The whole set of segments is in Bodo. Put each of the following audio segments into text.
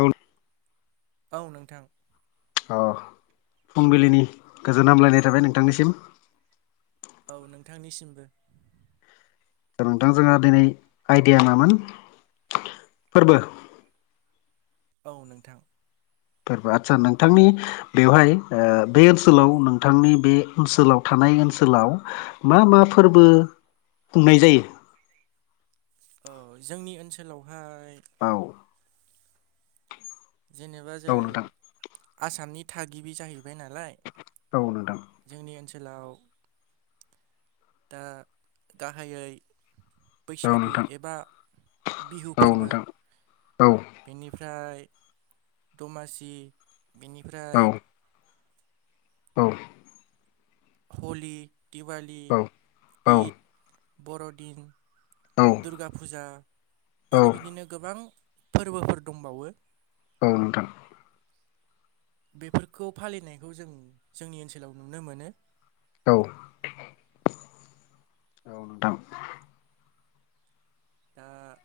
औ। औ नोंथां। अ फुंबिलिनि गोजोन हामलायनाय थाबाय नोंथांनिसिम। औ नोंथांनिसिमबो। दा नोंथां जोंहा दिनै आइडिया नामोन? फोरबो औ नोंथां। फोरबो आदसा नोंथांनि बेवहाय बे ओनसोलाव नोंथांनि बे ओनसोलाव थानाय ओनसोलाव मा मा फोरबो खुंनाय जायो? जोंनि ओनसोलावहाय। औ। जेनेबा जों औ नोंथां आसामनि थागिबि जाहैबाय नालाय। औ नोंथां। जोंनि ओनसोलाव ओ गाहायै औ बैसागु नोंथां एबा बिहु औ फोरबो नोंथां औ। बेनिफ्राय दमासि औ बेनिफ्राय हलि, दिवालि, औ इद, बर'दिन दुर्गा फुजा औ आरो बिदिनो गोबां फोरबोफोर दंबावो। ओं नोंथां। बेफोरखौ फालिनायखौ जों जोंनि ओनसोलाव नुनो मोनो। औ औ नोंथां दा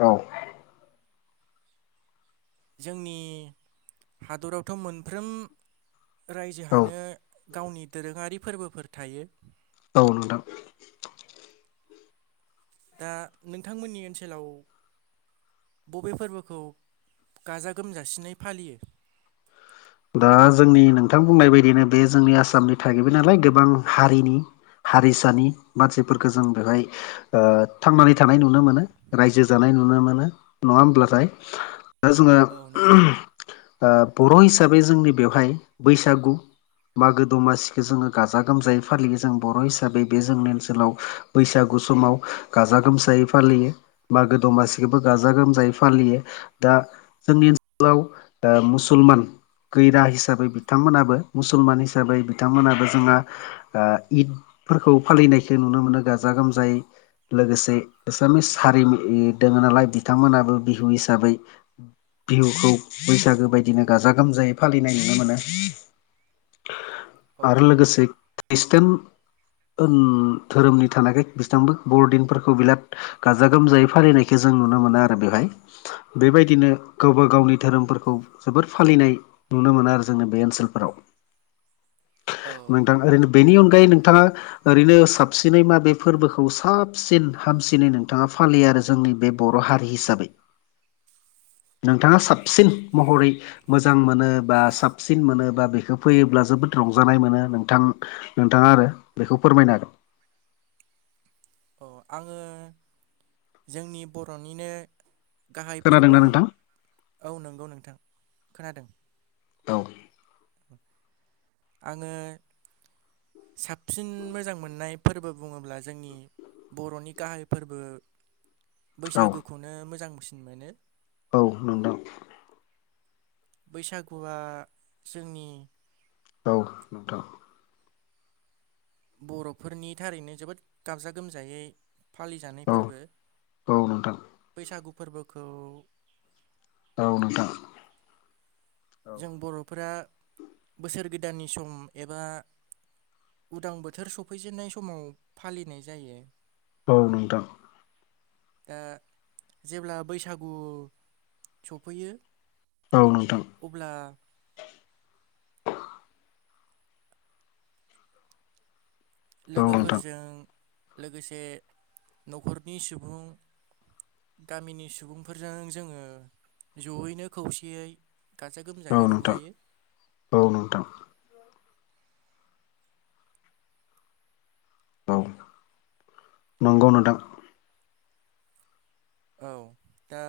औ जोंनि हादरावथ' मोनफ्रोम औ रायजोहानो गावनि दोरोङारि फोरबोफोर थायो। औ नोंथां। दा नोंथांमोननि ओनसोलाव बबे फोरबोखौ गाजा गोमजासिनै फालियो? दा जोंनि नोंथां बुंनाय बायदियनो बे जोंनि आसामनि थागिबि नालाय गोबां हारिनि हारिसानि मानसिफोरखौ जों बेहाय ओ थांनानै थानाय नुनो मोनो रायजो जानाय नुनो मोनो नङा होमब्लाथाय दा जोङो औ नंगौ बर' ओ हिसाबै जोंनि बेवहाय बैसागु मागो दमासिखौ जोङो गाजा गोमजायै फालियो जों बर' हिसाबै बे जोंनि ओनसोलाव। बैसागु समाव गाजा गोमजायै फालियो। मागो दमासिखौबो गाजा गोमजायै फालियो। दा जोंनि ओनसोलाव दा मुसलमान गैरा हिसाबै बिथांमोनाबो मुसलमान हिसाबै बिथांमोनाबो जोंहा। ओ-इद फोरफोरखौ फालिनायखौ नुनो मोनो गाजा गोमजायै। लोगोसे एसामिस हारिनि इ दङो नालाय। बिथांमोनाबो बिहु हिसाबै बिहुखौ बैसागो बायदिनो गाजा गोमजायै। फालिनाय नुनो मोनो। औ आरो लोगोसे खृषटान बुन-धोरोमनि थानायखाय खृष्टानबो बर'दिनफोरखौ बिलाद गाजा गोमजायै फालिनायखौ जों नुनो मोनो आरो बेवहाय। बेबायदिनो गावबा गावनि धोरोमफोरखौ जोबोर फालिनाय। नुनो मोनो आरो जोंनि बे ओनसोलफोराव। औ नोंथां ओरैनो बेनि अनगायै नोंथाङा। ओरैनो साबसिनै मा बे फोरबोखौ साबसिन हामसिनै नोंथाङा फालियो आरो जोंनि बे बर' हारि हिसाबै। नोंथाङा साबसिन महरै मोजां मोनो। बा साबसिन मोनो बा बेखौ फैयोब्ला जोबोद रंजानाय मोनो नोंथां। नोंथाङा आरो बेखौ फोरमायनो हागोन। औ आङो जोंनि बर'निनो गाहाय खोनादोंना फोरबो नोंथां औ नंगौ नोंथां खोनादों। औ। [unintelligible] आङो साबसिन मोजां मोननाय फोरबो बुङोब्ला जोंनि बर'नि गाहाय फोरबो औ बैसागुखौनो मोजांसिन मोनो। औ नोंथां। बैसागुआ जोंनि औ नोंथां बर'फोरनि थारैनो जोबोद गाबजा गोमजायै। फालिजानाय औ फोरबो औ नोंथां बैसागु फोरबोखौ औ नोंथां। औ जों बर'फोरा बोसोर गोदाननि सम एबा उदां बोथोर सफैजेननाय समाव फालिनाय जायो। औ नोंथां। ओ- जेब्ला बैसागु सफैयो औ नोंथां अब्ला औ नोंथां लोगोफोरजों लोगोसे न'खरनि सुबुं गामिनि सुबुंफोरजों जोङो जयैनो खौसेयै। गाजा औ गोमजायै नोंथां रंजायो। औ नोंथां। औ नंगौ नोंथां। औ दा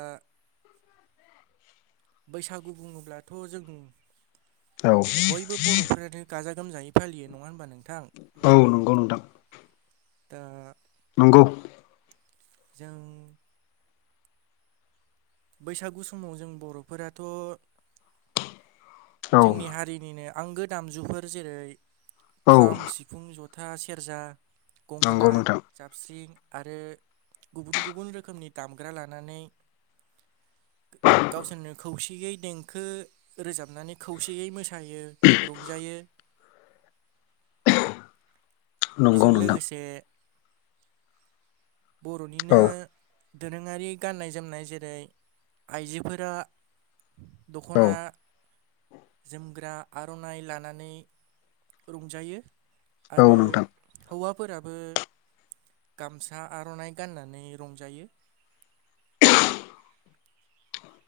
बैसागु बुङोब्लाथ' जों औ बयबो बर' फोरानो गाजा गोजायै फालियो नङा होनबा नोंथां? औ नंगौ नोंथां। दा नंगौ। जों बैसागु समाव जों बर'फोराथ'। औ जोंनि हारिनिनो आंगो दामजुफोर जेरै औ खाम सि फुं जथा सेरजा नंगौ गंगोना नोंथां साबस्रिं आरो गुबुन गुबुन रोखोमनि दामग्रा लानानै गावसोरनो खौसेयै देंखो रोजाबनानै खौसेयै मोस सायो रंजायो नंगौ बिजों नोंथां लोगोसे औ बर'निनो दोरोङारि गाननाय जोमनाय जेरै आइजोफोरा औ दख'ना जोमग्रा आर'नाइ लानानै रंजायो औ आरो नोंथां हौवाफोराबो गामसा आर'नाइ गाननानै रंजायो।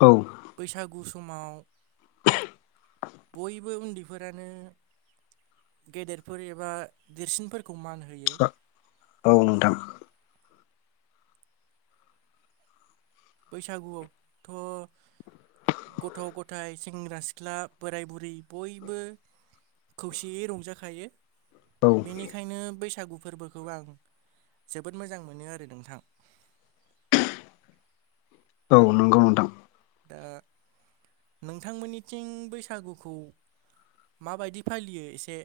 औ। बैसागु समाव बयबो उन्दै फोरानो गेदेरफोर एबा देरसिनफोरखौ मान होयो। औ नोंथां। बैसागुयाव थ' गथ' गथायाइ सेंग्रा सिख्ला बोराय बुरै बयबो खौसेयै रंजाखायो। औ बेनिखायनो बैसागु फोरबोखौ आं जोबोद मोजां मोनो आरो नोंथां। औ। नंगौ नोंथां दा नोंथांमोननिथिं बैसागुखौ माबायदि फालियो एसे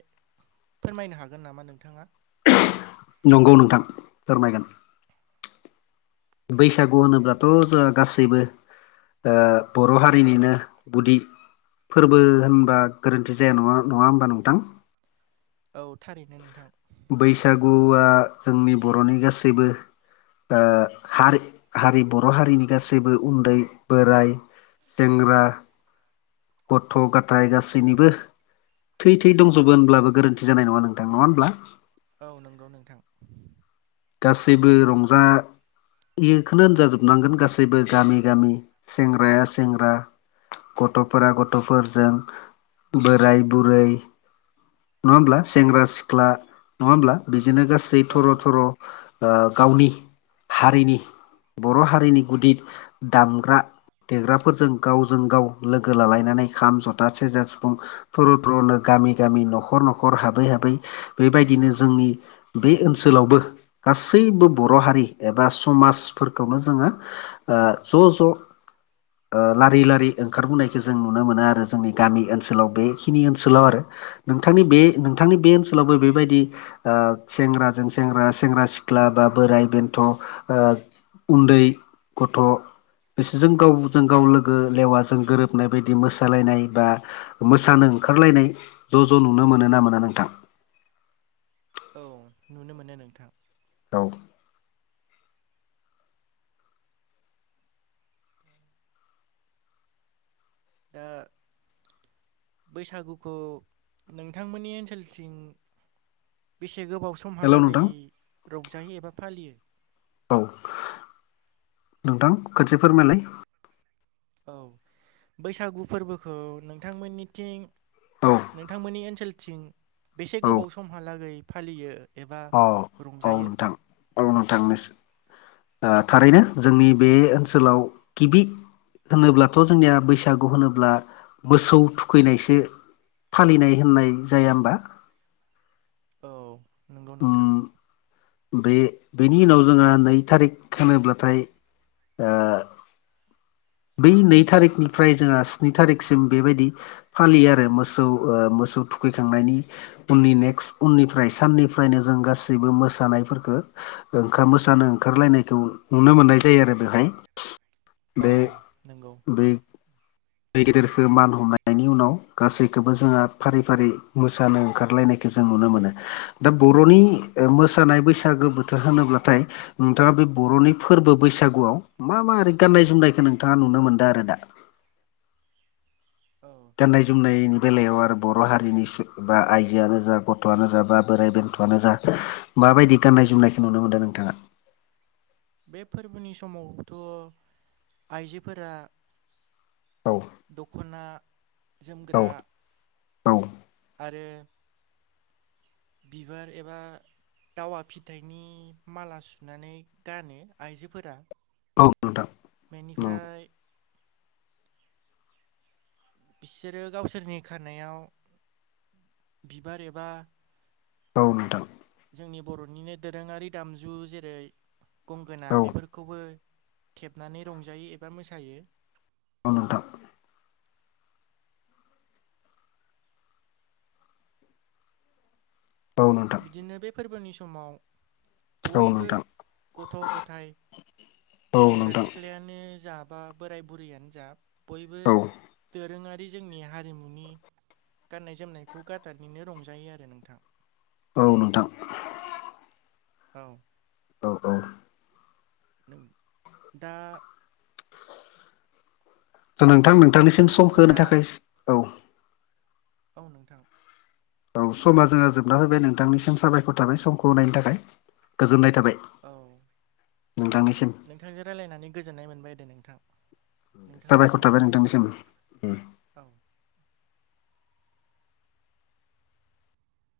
फोरमायनो हागोन नामा नोंथाङा? नंगौ नोंथां फोरमायगोन। बैसागु होनोब्लाथ' जों गासैबो ओ बर' हारिनिनो गुदि फोरबो होनबा गोरोन्थि जाया नङा नङा होमबा नोंथां? औ थारैनो नोंथां। बैसागुआ जोंनि बर'नि गासैबो ओ हारि हारि बर' हारिनि गासैबो उन्दै बोराइ सेंग्रा गथ' गथाय गासैनिबो थै थै दंजोबो होनब्लाबो गोरोन्थि जानाय नङा नोंथां नङा होनब्ला? औ नंगौ नोंथां। गासैबो रंजा यो खोनो होनजाजोबनांगोन गासैबो गामि गामि सेंग्राया सेंग्रा गथ'फोरा गथ'फोरजों बोराय बुरै नङा होमब्ला? सेंग्रा सिख्ला नङा होमब्ला? बिदिनो गासै औ थर' थर' ओ गावनि हारिनि बर' हारिनि गुदि दामग्रा देग्राफोरजों गावजों गाव लोगो लालायनानै खाम, जथा, सेरजा, सिफुं थुर' थुर'नो गामि गामि न'खर न'खर हाबै हाबै बेबायदिनो जोंनि बे ओनसोलावबो गासैबो बर' हारि एबा समाजफोरखौनो जोङो ओ ज' ज' ओ लारि लारि ओंखारबोनायखौ जों नुनो मोनो आरो जोंनि गामि ओनसोलाव बेखिनि ओनसोलाव आरो। नोंथांनि बे नोंथांनि बे ओनसोलावबो बेबायदि सेंग्राजों सेंग्रा सेंग्रा सिख्ला बा बोराइ बेन्थ' ओ उन्दै गथ' बिसोरजों गावजों गाव लोगो लेवाजों गोरोबनाय बायदि मोसालायनाय बा मोसानो ओंखारलायनाय ज' ज' नुनो मोनो ना मोना नोंथां? औ, नुनो मोनो नोंथां। औ। दा बैसागुखौ नोंथांमोननि ओनसोलथिं बेसे गोबाव हेल' समहालागै नोंथां रंजायोै एबा फालियो? औ नोंथां खनसे फोरमायलाय। औ बैसागु फोरबोखौ नोंथांमोननिथिं औ नोंथांमोननि ओनसोलथिं बेसे औ गोबाव समहालागै फालियो। एबा अ रंजायो? औ नोंथां नोस थारैनो जोंनि बे ओनसोलाव गिबि होनोब्लाथ' जोंनिया बैसागु होनोब्ला मोसौ थुखैनायसो फालिनाय होननाय जाया होमबा? औ। नंगौ नोंथां उम। बे बेनि उनाव जोंहा नै थारिख होनोब्लाथाय ओ बै नै थारिखनिफ्राय जोंहा स्नि थारिखसिम बेबायदि फालियो आरो मोसौ ओ मोसौ थुखैखांनायनि उननि नेक्स्ट उननिफ्राय साननिफ्रायनो जों गासैबो मोसानायफोरफोरखौ ओंखाम मोसानो ओंखारलायनायखौ नुनो मोननाय जायो आरो बेवहाय बे नोंगौ। बै दै गेदेरखौ मान हमनायनि उनाव गासैखौबो जोंहा फारि फारि मोसानो ओंखारलायनाय जों नुनो मोनो दा बर'नि मोसानाय बैसागो बोथोर होनोब्लाथाय नोंथाङा बे बर'नि फोरबो बैसागुआव मा मा ओरै गाननाय जोमनायखौ नोंथाङा नुनो मोनदों आरो दा? औ दनाय जोमनायनि बेलायाव आरो बर' हारिनि बा आइजोआनो जा गथ'आनो जा बा बोराइ बेन्थ'आनो जा माबायदि गाननाय जोमनायखौ नुनो मोनदों नोंथाङा? बे फोरबोनि समावथ' आइजोफोरा औ दख'ना औ जोमग्रा आरो बिबार एबा दावा फिथाइनि माला सुनानै गानो आइजोफोरा औ नोंथां औ। बेनिफ्राय बिसोरो गावसोरनि खारनायाव बिबार एबा औ नोंथां जोंनि बर'निनो दोरोङारि दामजु जेरै गंगोना औ नोंथां औ बेफोरखौबो थेबनानै रंजायो एबा मोसायो। औ नोंथा। औ। नोंथां बिदिनो बे फोरबोनि समाव औ बयबो नोंथां गथ' गथाय औ सेंग्रा नोंथां सिख्लायानो जा बा बोराय बुरैयानो जा बयबो औ दोरोङारि ब जोंनि हारिमुनि गाननाय जोमनायखौ गाथारनिनो रंजायो आरो नोंथां। औ नोंथां। औ। औ औ। नों दा? ' नोंथां नों फोरबोफोरा औ नोंथां। औ समा जोंहा जोबना फैबाय नोंथांनिसिम साबायखर थाबाय समखौ होनायनि थाखाय गोजोननाय थाबाय। औ नोंथांनिसिम नोंथांजों रायजलायनानै गोजोननाय मोनबाय दे नोंथां। नोंथांनिसिमबो थाबाय साबायखर नोंथांनिसिम। उम औ।